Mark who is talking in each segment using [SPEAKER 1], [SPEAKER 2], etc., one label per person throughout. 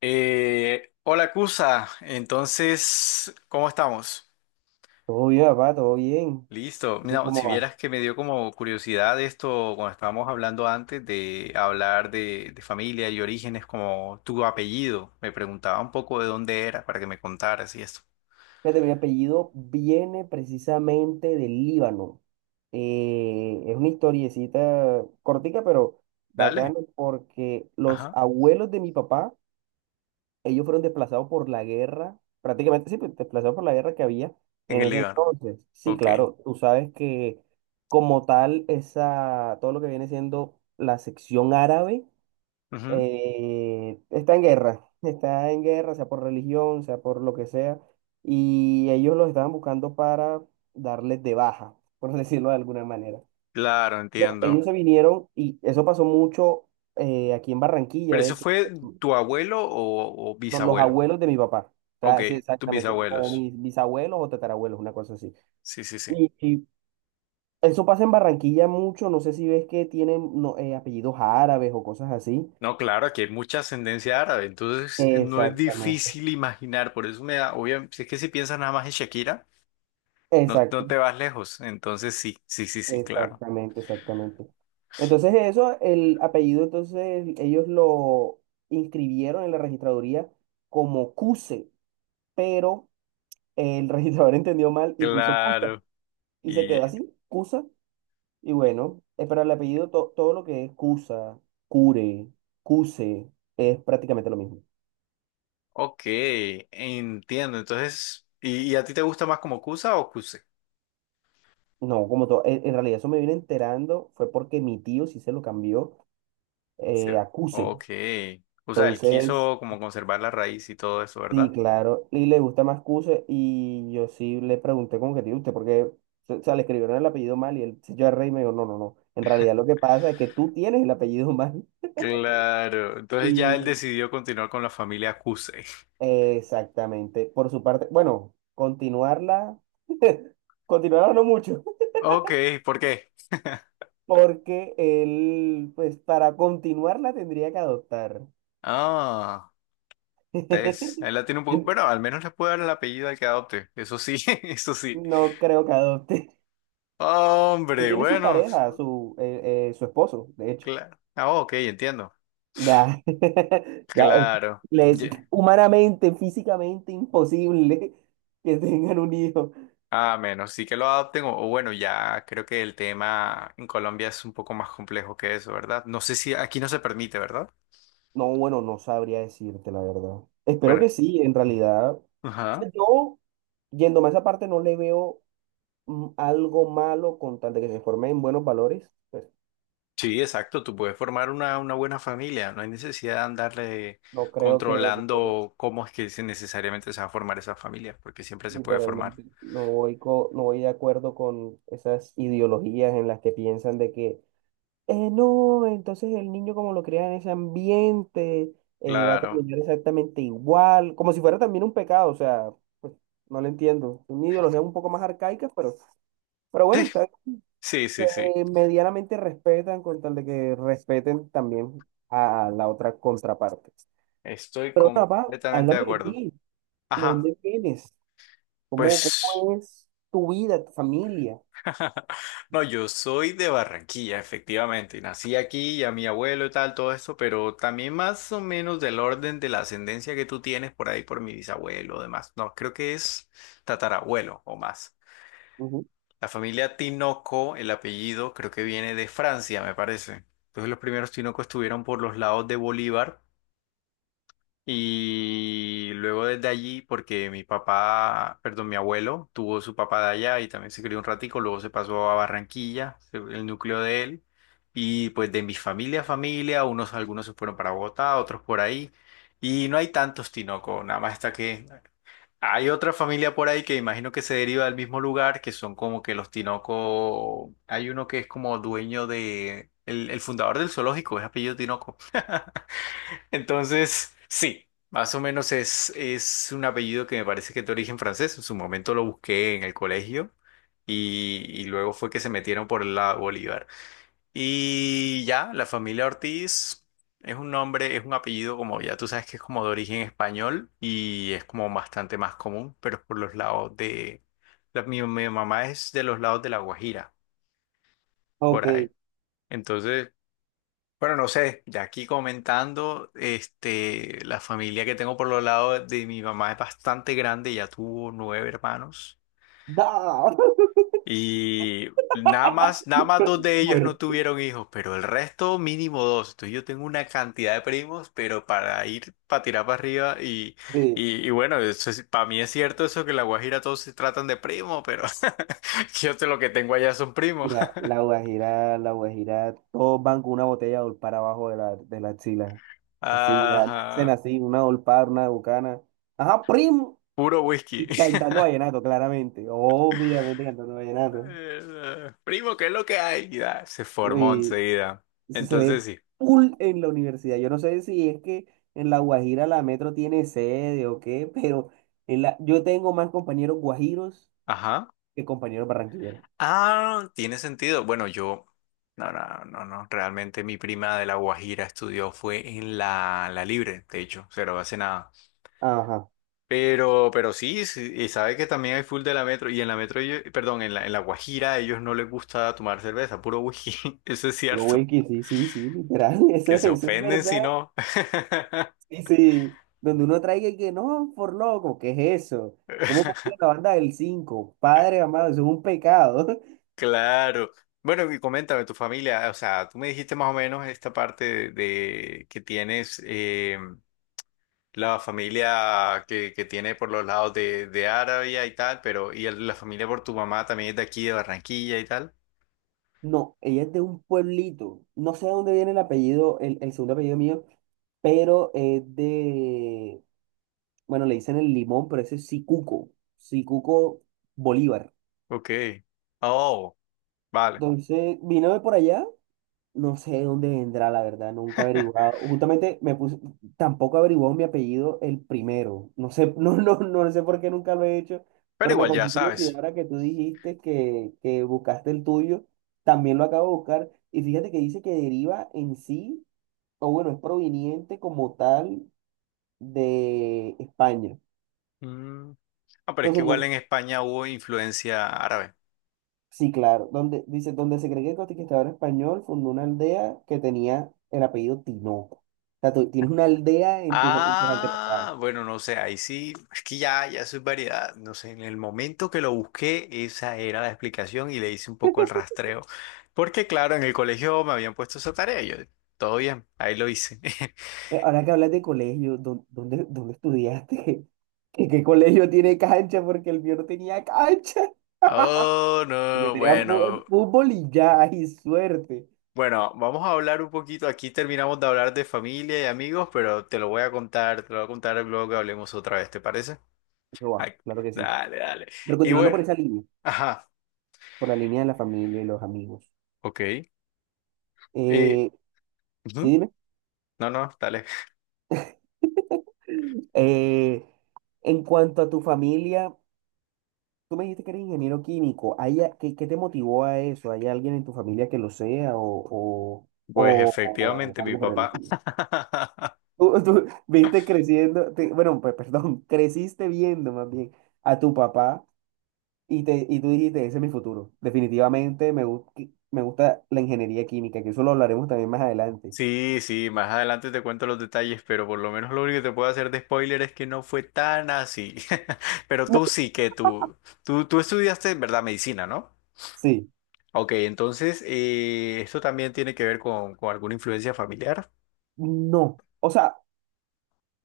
[SPEAKER 1] Hola Cusa, entonces, ¿cómo estamos?
[SPEAKER 2] Todo bien, papá, todo bien.
[SPEAKER 1] Listo.
[SPEAKER 2] ¿Y tú
[SPEAKER 1] Mira,
[SPEAKER 2] cómo
[SPEAKER 1] si
[SPEAKER 2] vas?
[SPEAKER 1] vieras que me dio como curiosidad esto cuando estábamos hablando antes de hablar de familia y orígenes, como tu apellido, me preguntaba un poco de dónde era para que me contaras y esto.
[SPEAKER 2] Fíjate, mi apellido viene precisamente del Líbano. Es una historiecita cortica, pero
[SPEAKER 1] Dale.
[SPEAKER 2] bacana, porque los
[SPEAKER 1] Ajá.
[SPEAKER 2] abuelos de mi papá, ellos fueron desplazados por la guerra, prácticamente sí, pues, desplazados por la guerra que había
[SPEAKER 1] En
[SPEAKER 2] en
[SPEAKER 1] el
[SPEAKER 2] ese
[SPEAKER 1] Líbano.
[SPEAKER 2] entonces. Sí,
[SPEAKER 1] Ok.
[SPEAKER 2] claro, tú sabes que como tal, esa, todo lo que viene siendo la sección árabe.
[SPEAKER 1] Ujú.
[SPEAKER 2] Está en guerra, está en guerra, sea por religión, sea por lo que sea, y ellos los estaban buscando para darles de baja, por decirlo de alguna manera.
[SPEAKER 1] Claro,
[SPEAKER 2] Bueno,
[SPEAKER 1] entiendo.
[SPEAKER 2] ellos se vinieron y eso pasó mucho, aquí en Barranquilla,
[SPEAKER 1] ¿Pero
[SPEAKER 2] de
[SPEAKER 1] eso
[SPEAKER 2] hecho,
[SPEAKER 1] fue tu abuelo o
[SPEAKER 2] con los
[SPEAKER 1] bisabuelo?
[SPEAKER 2] abuelos de mi papá, o
[SPEAKER 1] Ok,
[SPEAKER 2] sea, sí,
[SPEAKER 1] tus
[SPEAKER 2] exactamente, o
[SPEAKER 1] bisabuelos.
[SPEAKER 2] mis bisabuelos o tatarabuelos, una cosa así.
[SPEAKER 1] Sí, sí, sí.
[SPEAKER 2] Y eso pasa en Barranquilla mucho, no sé si ves que tienen, no, apellidos árabes o cosas así.
[SPEAKER 1] No, claro, aquí hay mucha ascendencia árabe, entonces no es
[SPEAKER 2] Exactamente.
[SPEAKER 1] difícil imaginar, por eso me da, obviamente, si es que si piensas nada más en Shakira, no, no
[SPEAKER 2] Exacto.
[SPEAKER 1] te vas lejos, entonces sí, sí, sí, sí, claro,
[SPEAKER 2] Exactamente, exactamente. Entonces eso, el apellido, entonces ellos lo inscribieron en la registraduría como Cuse, pero el registrador entendió mal y puso Cusa.
[SPEAKER 1] claro,
[SPEAKER 2] Y se quedó
[SPEAKER 1] y
[SPEAKER 2] así, Cusa. Y bueno, pero el apellido, todo lo que es Cusa, Cure, Cuse, es prácticamente lo mismo.
[SPEAKER 1] ok, entiendo, entonces, y a ti te gusta más como Cusa o Cuse?
[SPEAKER 2] No, como todo, en realidad eso me vine enterando, fue porque mi tío sí se lo cambió,
[SPEAKER 1] Sí.
[SPEAKER 2] a Cuse.
[SPEAKER 1] Ok, o sea, él
[SPEAKER 2] Entonces,
[SPEAKER 1] quiso como conservar la raíz y todo eso,
[SPEAKER 2] sí,
[SPEAKER 1] ¿verdad?
[SPEAKER 2] claro, y le gusta más Cuse y yo sí le pregunté con objetivo, ¿usted por qué? O sea, le escribieron el apellido mal y el señor Rey me dijo, no, no, no, en realidad lo que pasa es que tú tienes el apellido mal
[SPEAKER 1] Claro, entonces ya él
[SPEAKER 2] y
[SPEAKER 1] decidió continuar con la familia Cuse.
[SPEAKER 2] exactamente, por su parte, bueno, continuarla, continuarla no mucho,
[SPEAKER 1] Ok, ¿por qué?
[SPEAKER 2] porque él, pues para continuarla tendría que adoptar.
[SPEAKER 1] Ah. Tess, ahí la tiene un poco. Bueno, al menos le puede dar el apellido al que adopte. Eso sí, eso sí.
[SPEAKER 2] No creo que adopte. Él
[SPEAKER 1] Hombre,
[SPEAKER 2] tiene su
[SPEAKER 1] bueno,
[SPEAKER 2] pareja, su esposo, de hecho.
[SPEAKER 1] claro. Ah, ok, entiendo.
[SPEAKER 2] Ya, ya es,
[SPEAKER 1] Claro.
[SPEAKER 2] les
[SPEAKER 1] Ye-
[SPEAKER 2] humanamente, físicamente imposible que tengan un hijo.
[SPEAKER 1] A menos sí que lo adopten, o bueno, ya creo que el tema en Colombia es un poco más complejo que eso, ¿verdad? No sé si aquí no se permite, ¿verdad?
[SPEAKER 2] No, bueno, no sabría decirte la verdad. Espero
[SPEAKER 1] Bueno,
[SPEAKER 2] que sí, en realidad. O
[SPEAKER 1] ajá.
[SPEAKER 2] sea, yo, yéndome a esa parte, no le veo, algo malo con tal de que se forme en buenos valores. Pues,
[SPEAKER 1] Sí, exacto. Tú puedes formar una buena familia. No hay necesidad de andarle
[SPEAKER 2] no creo que,
[SPEAKER 1] controlando cómo es que se- necesariamente se va a formar esa familia, porque siempre se puede formar.
[SPEAKER 2] literalmente, no voy de acuerdo con esas ideologías en las que piensan de que, no, entonces el niño como lo crea en ese ambiente, va a
[SPEAKER 1] Claro.
[SPEAKER 2] terminar exactamente igual, como si fuera también un pecado, o sea, pues, no lo entiendo. Son ideologías un poco más arcaicas, pero
[SPEAKER 1] Sí,
[SPEAKER 2] bueno, está bien,
[SPEAKER 1] sí, sí, sí.
[SPEAKER 2] se, medianamente respetan con tal de que respeten también a la otra contraparte.
[SPEAKER 1] Estoy
[SPEAKER 2] Pero papá,
[SPEAKER 1] completamente de
[SPEAKER 2] háblame de
[SPEAKER 1] acuerdo.
[SPEAKER 2] ti, ¿de
[SPEAKER 1] Ajá,
[SPEAKER 2] dónde vienes? ¿Cómo,
[SPEAKER 1] pues.
[SPEAKER 2] cómo es tu vida, tu familia?
[SPEAKER 1] No, yo soy de Barranquilla, efectivamente. Nací aquí y a mi abuelo y tal, todo esto, pero también más o menos del orden de la ascendencia que tú tienes por ahí por mi bisabuelo o demás. No, creo que es tatarabuelo o más.
[SPEAKER 2] Ujú.
[SPEAKER 1] La familia Tinoco, el apellido, creo que viene de Francia, me parece. Entonces los primeros Tinoco estuvieron por los lados de Bolívar. Y luego desde allí, porque mi papá, perdón, mi abuelo tuvo su papá de allá y también se crió un ratico, luego se pasó a Barranquilla, se- el núcleo de él, y pues de mi familia a familia, unos, algunos se fueron para Bogotá, otros por ahí, y no hay tantos Tinoco, nada más está que hay otra familia por ahí que imagino que se deriva del mismo lugar, que son como que los Tinoco, hay uno que es como dueño de, el fundador del zoológico, es apellido Tinoco. Entonces, sí, más o menos es un apellido que me parece que es de origen francés. En su momento lo busqué en el colegio y luego fue que se metieron por el lado Bolívar. Y ya, la familia Ortiz es un nombre, es un apellido como ya tú sabes que es como de origen español y es como bastante más común, pero es por los lados de... Mi mamá es de los lados de La Guajira,
[SPEAKER 2] Ok,
[SPEAKER 1] por ahí. Entonces... Bueno, no sé, ya aquí comentando, este, la familia que tengo por los lados de mi mamá es bastante grande, ya tuvo nueve hermanos
[SPEAKER 2] da,
[SPEAKER 1] y nada más, nada más dos de ellos no
[SPEAKER 2] fuerte.
[SPEAKER 1] tuvieron hijos, pero el resto mínimo dos. Entonces yo tengo una cantidad de primos, pero para ir, para tirar para arriba y bueno, eso es- para mí es cierto eso que en La Guajira todos se tratan de primo, pero yo sé lo que tengo allá son primos.
[SPEAKER 2] Mira, la Guajira, todos van con una botella de olpar abajo de la axila. Así ya nacen
[SPEAKER 1] Ajá,
[SPEAKER 2] así, una olpar, una bucana. Ajá, primo.
[SPEAKER 1] puro whisky.
[SPEAKER 2] Y cantando vallenato, claramente. Obviamente cantando vallenato.
[SPEAKER 1] Primo, ¿qué es lo que hay? Y ya, se
[SPEAKER 2] ¿No?
[SPEAKER 1] formó
[SPEAKER 2] Y
[SPEAKER 1] enseguida.
[SPEAKER 2] eso se ve
[SPEAKER 1] Entonces sí.
[SPEAKER 2] full en la universidad. Yo no sé si es que en la Guajira la Metro tiene sede o qué, pero yo tengo más compañeros guajiros
[SPEAKER 1] Ajá.
[SPEAKER 2] que compañeros barranquilleros.
[SPEAKER 1] Ah, tiene sentido. Bueno, yo. No, no, no, no. Realmente mi prima de La Guajira estudió fue en la Libre, de hecho, pero hace nada.
[SPEAKER 2] Ajá.
[SPEAKER 1] Pero sí, sí, y sabe que también hay full de la Metro. Y en la Metro, ellos- perdón, en la Guajira a ellos no les gusta tomar cerveza, puro whisky. Eso es
[SPEAKER 2] Pero,
[SPEAKER 1] cierto.
[SPEAKER 2] güey, que sí, sí, sí, literal. Eso,
[SPEAKER 1] Que se
[SPEAKER 2] eso es
[SPEAKER 1] ofenden si
[SPEAKER 2] verdad.
[SPEAKER 1] no.
[SPEAKER 2] Sí, sí, donde uno traiga y que no, por loco, ¿qué es eso? ¿Cómo porque la banda del 5 Padre amado, eso es un pecado.
[SPEAKER 1] Claro. Bueno, y coméntame tu familia, o sea, tú me dijiste más o menos esta parte de que tienes la familia que tiene por los lados de Arabia y tal, pero y el- la familia por tu mamá también es de aquí, de Barranquilla y tal.
[SPEAKER 2] No, ella es de un pueblito. No sé de dónde viene el apellido, el segundo apellido mío, pero es de, bueno, le dicen el limón, pero ese es Sicuco, Sicuco Bolívar.
[SPEAKER 1] Ok. Oh, vale.
[SPEAKER 2] Entonces, vino de por allá. No sé de dónde vendrá, la verdad, nunca he averiguado. Justamente me puse, tampoco averiguó mi apellido el primero. No sé, no, no, no sé por qué nunca lo he hecho,
[SPEAKER 1] Pero
[SPEAKER 2] pero me
[SPEAKER 1] igual ya
[SPEAKER 2] causó curiosidad
[SPEAKER 1] sabes.
[SPEAKER 2] ahora que tú dijiste que, buscaste el tuyo, también lo acabo de buscar. Y fíjate que dice que deriva en sí, o bueno, es proveniente como tal de España.
[SPEAKER 1] Mm. Ah, pero es que
[SPEAKER 2] Entonces,
[SPEAKER 1] igual en
[SPEAKER 2] no,
[SPEAKER 1] España hubo influencia árabe.
[SPEAKER 2] sí, claro. Donde, dice, donde se cree que el conquistador español fundó una aldea que tenía el apellido Tinoco. O sea, tú tienes una aldea en tus antepasados.
[SPEAKER 1] Ah, bueno, no sé, ahí sí, es que ya, ya soy variedad, no sé, en el momento que lo busqué, esa era la explicación y le hice un poco el rastreo, porque claro, en el colegio me habían puesto esa tarea, y yo, todo bien, ahí lo hice.
[SPEAKER 2] Pero ahora que hablas de colegio, ¿dónde estudiaste? ¿Qué colegio tiene cancha? Porque el mío no tenía cancha.
[SPEAKER 1] Oh,
[SPEAKER 2] El mío
[SPEAKER 1] no,
[SPEAKER 2] tenía
[SPEAKER 1] bueno,
[SPEAKER 2] fútbol y ya, y suerte.
[SPEAKER 1] bueno, vamos a hablar un poquito, aquí terminamos de hablar de familia y amigos, pero te lo voy a contar, te lo voy a contar luego que hablemos otra vez, ¿te parece?
[SPEAKER 2] Eso va,
[SPEAKER 1] Ay,
[SPEAKER 2] claro que sí.
[SPEAKER 1] dale, dale.
[SPEAKER 2] Pero
[SPEAKER 1] Y
[SPEAKER 2] continuando
[SPEAKER 1] bueno,
[SPEAKER 2] por esa línea,
[SPEAKER 1] ajá,
[SPEAKER 2] por la línea de la familia y los amigos.
[SPEAKER 1] ok. Eh,
[SPEAKER 2] Eh, sí,
[SPEAKER 1] ujú,
[SPEAKER 2] dime.
[SPEAKER 1] no, no, dale.
[SPEAKER 2] Eh, en cuanto a tu familia. Tú me dijiste que eres ingeniero químico. ¿Hay qué te motivó a eso? ¿Hay alguien en tu familia que lo sea
[SPEAKER 1] Pues
[SPEAKER 2] o-
[SPEAKER 1] efectivamente,
[SPEAKER 2] o
[SPEAKER 1] mi
[SPEAKER 2] algo por el
[SPEAKER 1] papá.
[SPEAKER 2] estilo? Tú viste creciendo, bueno, perdón, creciste viendo más bien a tu papá y tú dijiste, ese es mi futuro. Definitivamente me gusta la ingeniería química, que eso lo hablaremos también más adelante.
[SPEAKER 1] Sí, sí, más adelante te cuento los detalles, pero por lo menos lo único que te puedo hacer de spoiler es que no fue tan así. Pero
[SPEAKER 2] No.
[SPEAKER 1] tú sí que tú estudiaste, ¿verdad? Medicina, ¿no?
[SPEAKER 2] Sí,
[SPEAKER 1] Ok, entonces, esto también tiene que ver con alguna influencia familiar.
[SPEAKER 2] no. O sea,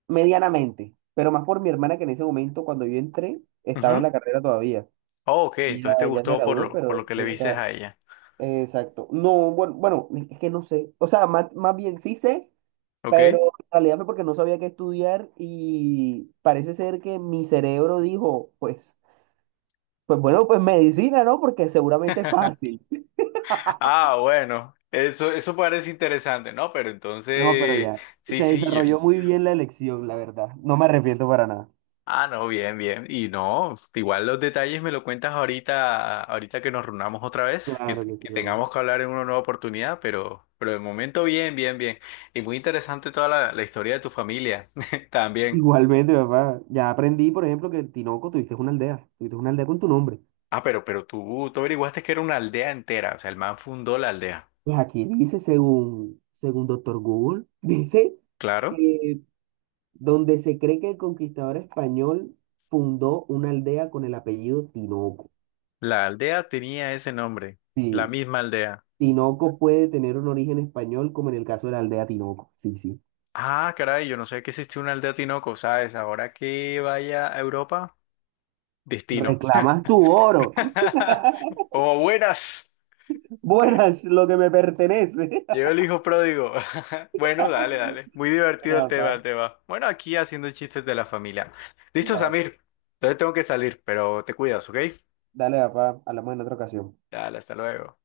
[SPEAKER 2] medianamente, pero más por mi hermana que en ese momento, cuando yo entré, estaba en
[SPEAKER 1] Ujú.
[SPEAKER 2] la carrera todavía.
[SPEAKER 1] Oh, ok,
[SPEAKER 2] Ella
[SPEAKER 1] entonces te
[SPEAKER 2] ya se
[SPEAKER 1] gustó por
[SPEAKER 2] graduó,
[SPEAKER 1] lo
[SPEAKER 2] pero
[SPEAKER 1] que le
[SPEAKER 2] ella
[SPEAKER 1] viste
[SPEAKER 2] está.
[SPEAKER 1] a ella.
[SPEAKER 2] Exacto. No, bueno, bueno, es que no sé. O sea, más bien sí sé, pero
[SPEAKER 1] Ok.
[SPEAKER 2] en realidad fue porque no sabía qué estudiar y parece ser que mi cerebro dijo, pues bueno, pues medicina, ¿no? Porque seguramente es fácil.
[SPEAKER 1] Ah, bueno, eso parece interesante, ¿no? Pero
[SPEAKER 2] No, pero
[SPEAKER 1] entonces,
[SPEAKER 2] ya.
[SPEAKER 1] sí,
[SPEAKER 2] Se
[SPEAKER 1] sí, yo.
[SPEAKER 2] desarrolló muy bien la elección, la verdad. No me arrepiento para nada.
[SPEAKER 1] Ah, no, bien, bien. Y no, igual los detalles me lo cuentas ahorita, ahorita que nos reunamos otra vez, que,
[SPEAKER 2] Claro
[SPEAKER 1] te-
[SPEAKER 2] que sí,
[SPEAKER 1] que
[SPEAKER 2] papá.
[SPEAKER 1] tengamos que hablar en una nueva oportunidad, pero de momento bien, bien, bien. Y muy interesante toda la historia de tu familia también.
[SPEAKER 2] Igualmente, papá. Ya aprendí, por ejemplo, que en Tinoco tuviste una aldea. Tuviste una aldea con tu nombre.
[SPEAKER 1] Ah, pero tú averiguaste que era una aldea entera, o sea, el man fundó la aldea.
[SPEAKER 2] Pues aquí dice, según Doctor Google, dice
[SPEAKER 1] Claro,
[SPEAKER 2] que donde se cree que el conquistador español fundó una aldea con el apellido Tinoco.
[SPEAKER 1] la aldea tenía ese nombre,
[SPEAKER 2] Sí,
[SPEAKER 1] la misma aldea.
[SPEAKER 2] Tinoco puede tener un origen español, como en el caso de la aldea Tinoco. Sí, sí.
[SPEAKER 1] Ah, caray, yo no sé que existió una aldea Tinoco, ¿sabes? Ahora que vaya a Europa, destino.
[SPEAKER 2] Reclamas tu oro.
[SPEAKER 1] Como buenas.
[SPEAKER 2] Buenas, lo que me pertenece.
[SPEAKER 1] Llegó el hijo pródigo. Bueno, dale, dale. Muy divertido el
[SPEAKER 2] Bueno,
[SPEAKER 1] tema, el
[SPEAKER 2] papá,
[SPEAKER 1] tema. Bueno, aquí haciendo chistes de la familia. Listo,
[SPEAKER 2] claro.
[SPEAKER 1] Samir. Entonces tengo que salir, pero te cuidas, ¿ok?
[SPEAKER 2] Dale, papá, hablamos en otra ocasión.
[SPEAKER 1] Dale, hasta luego.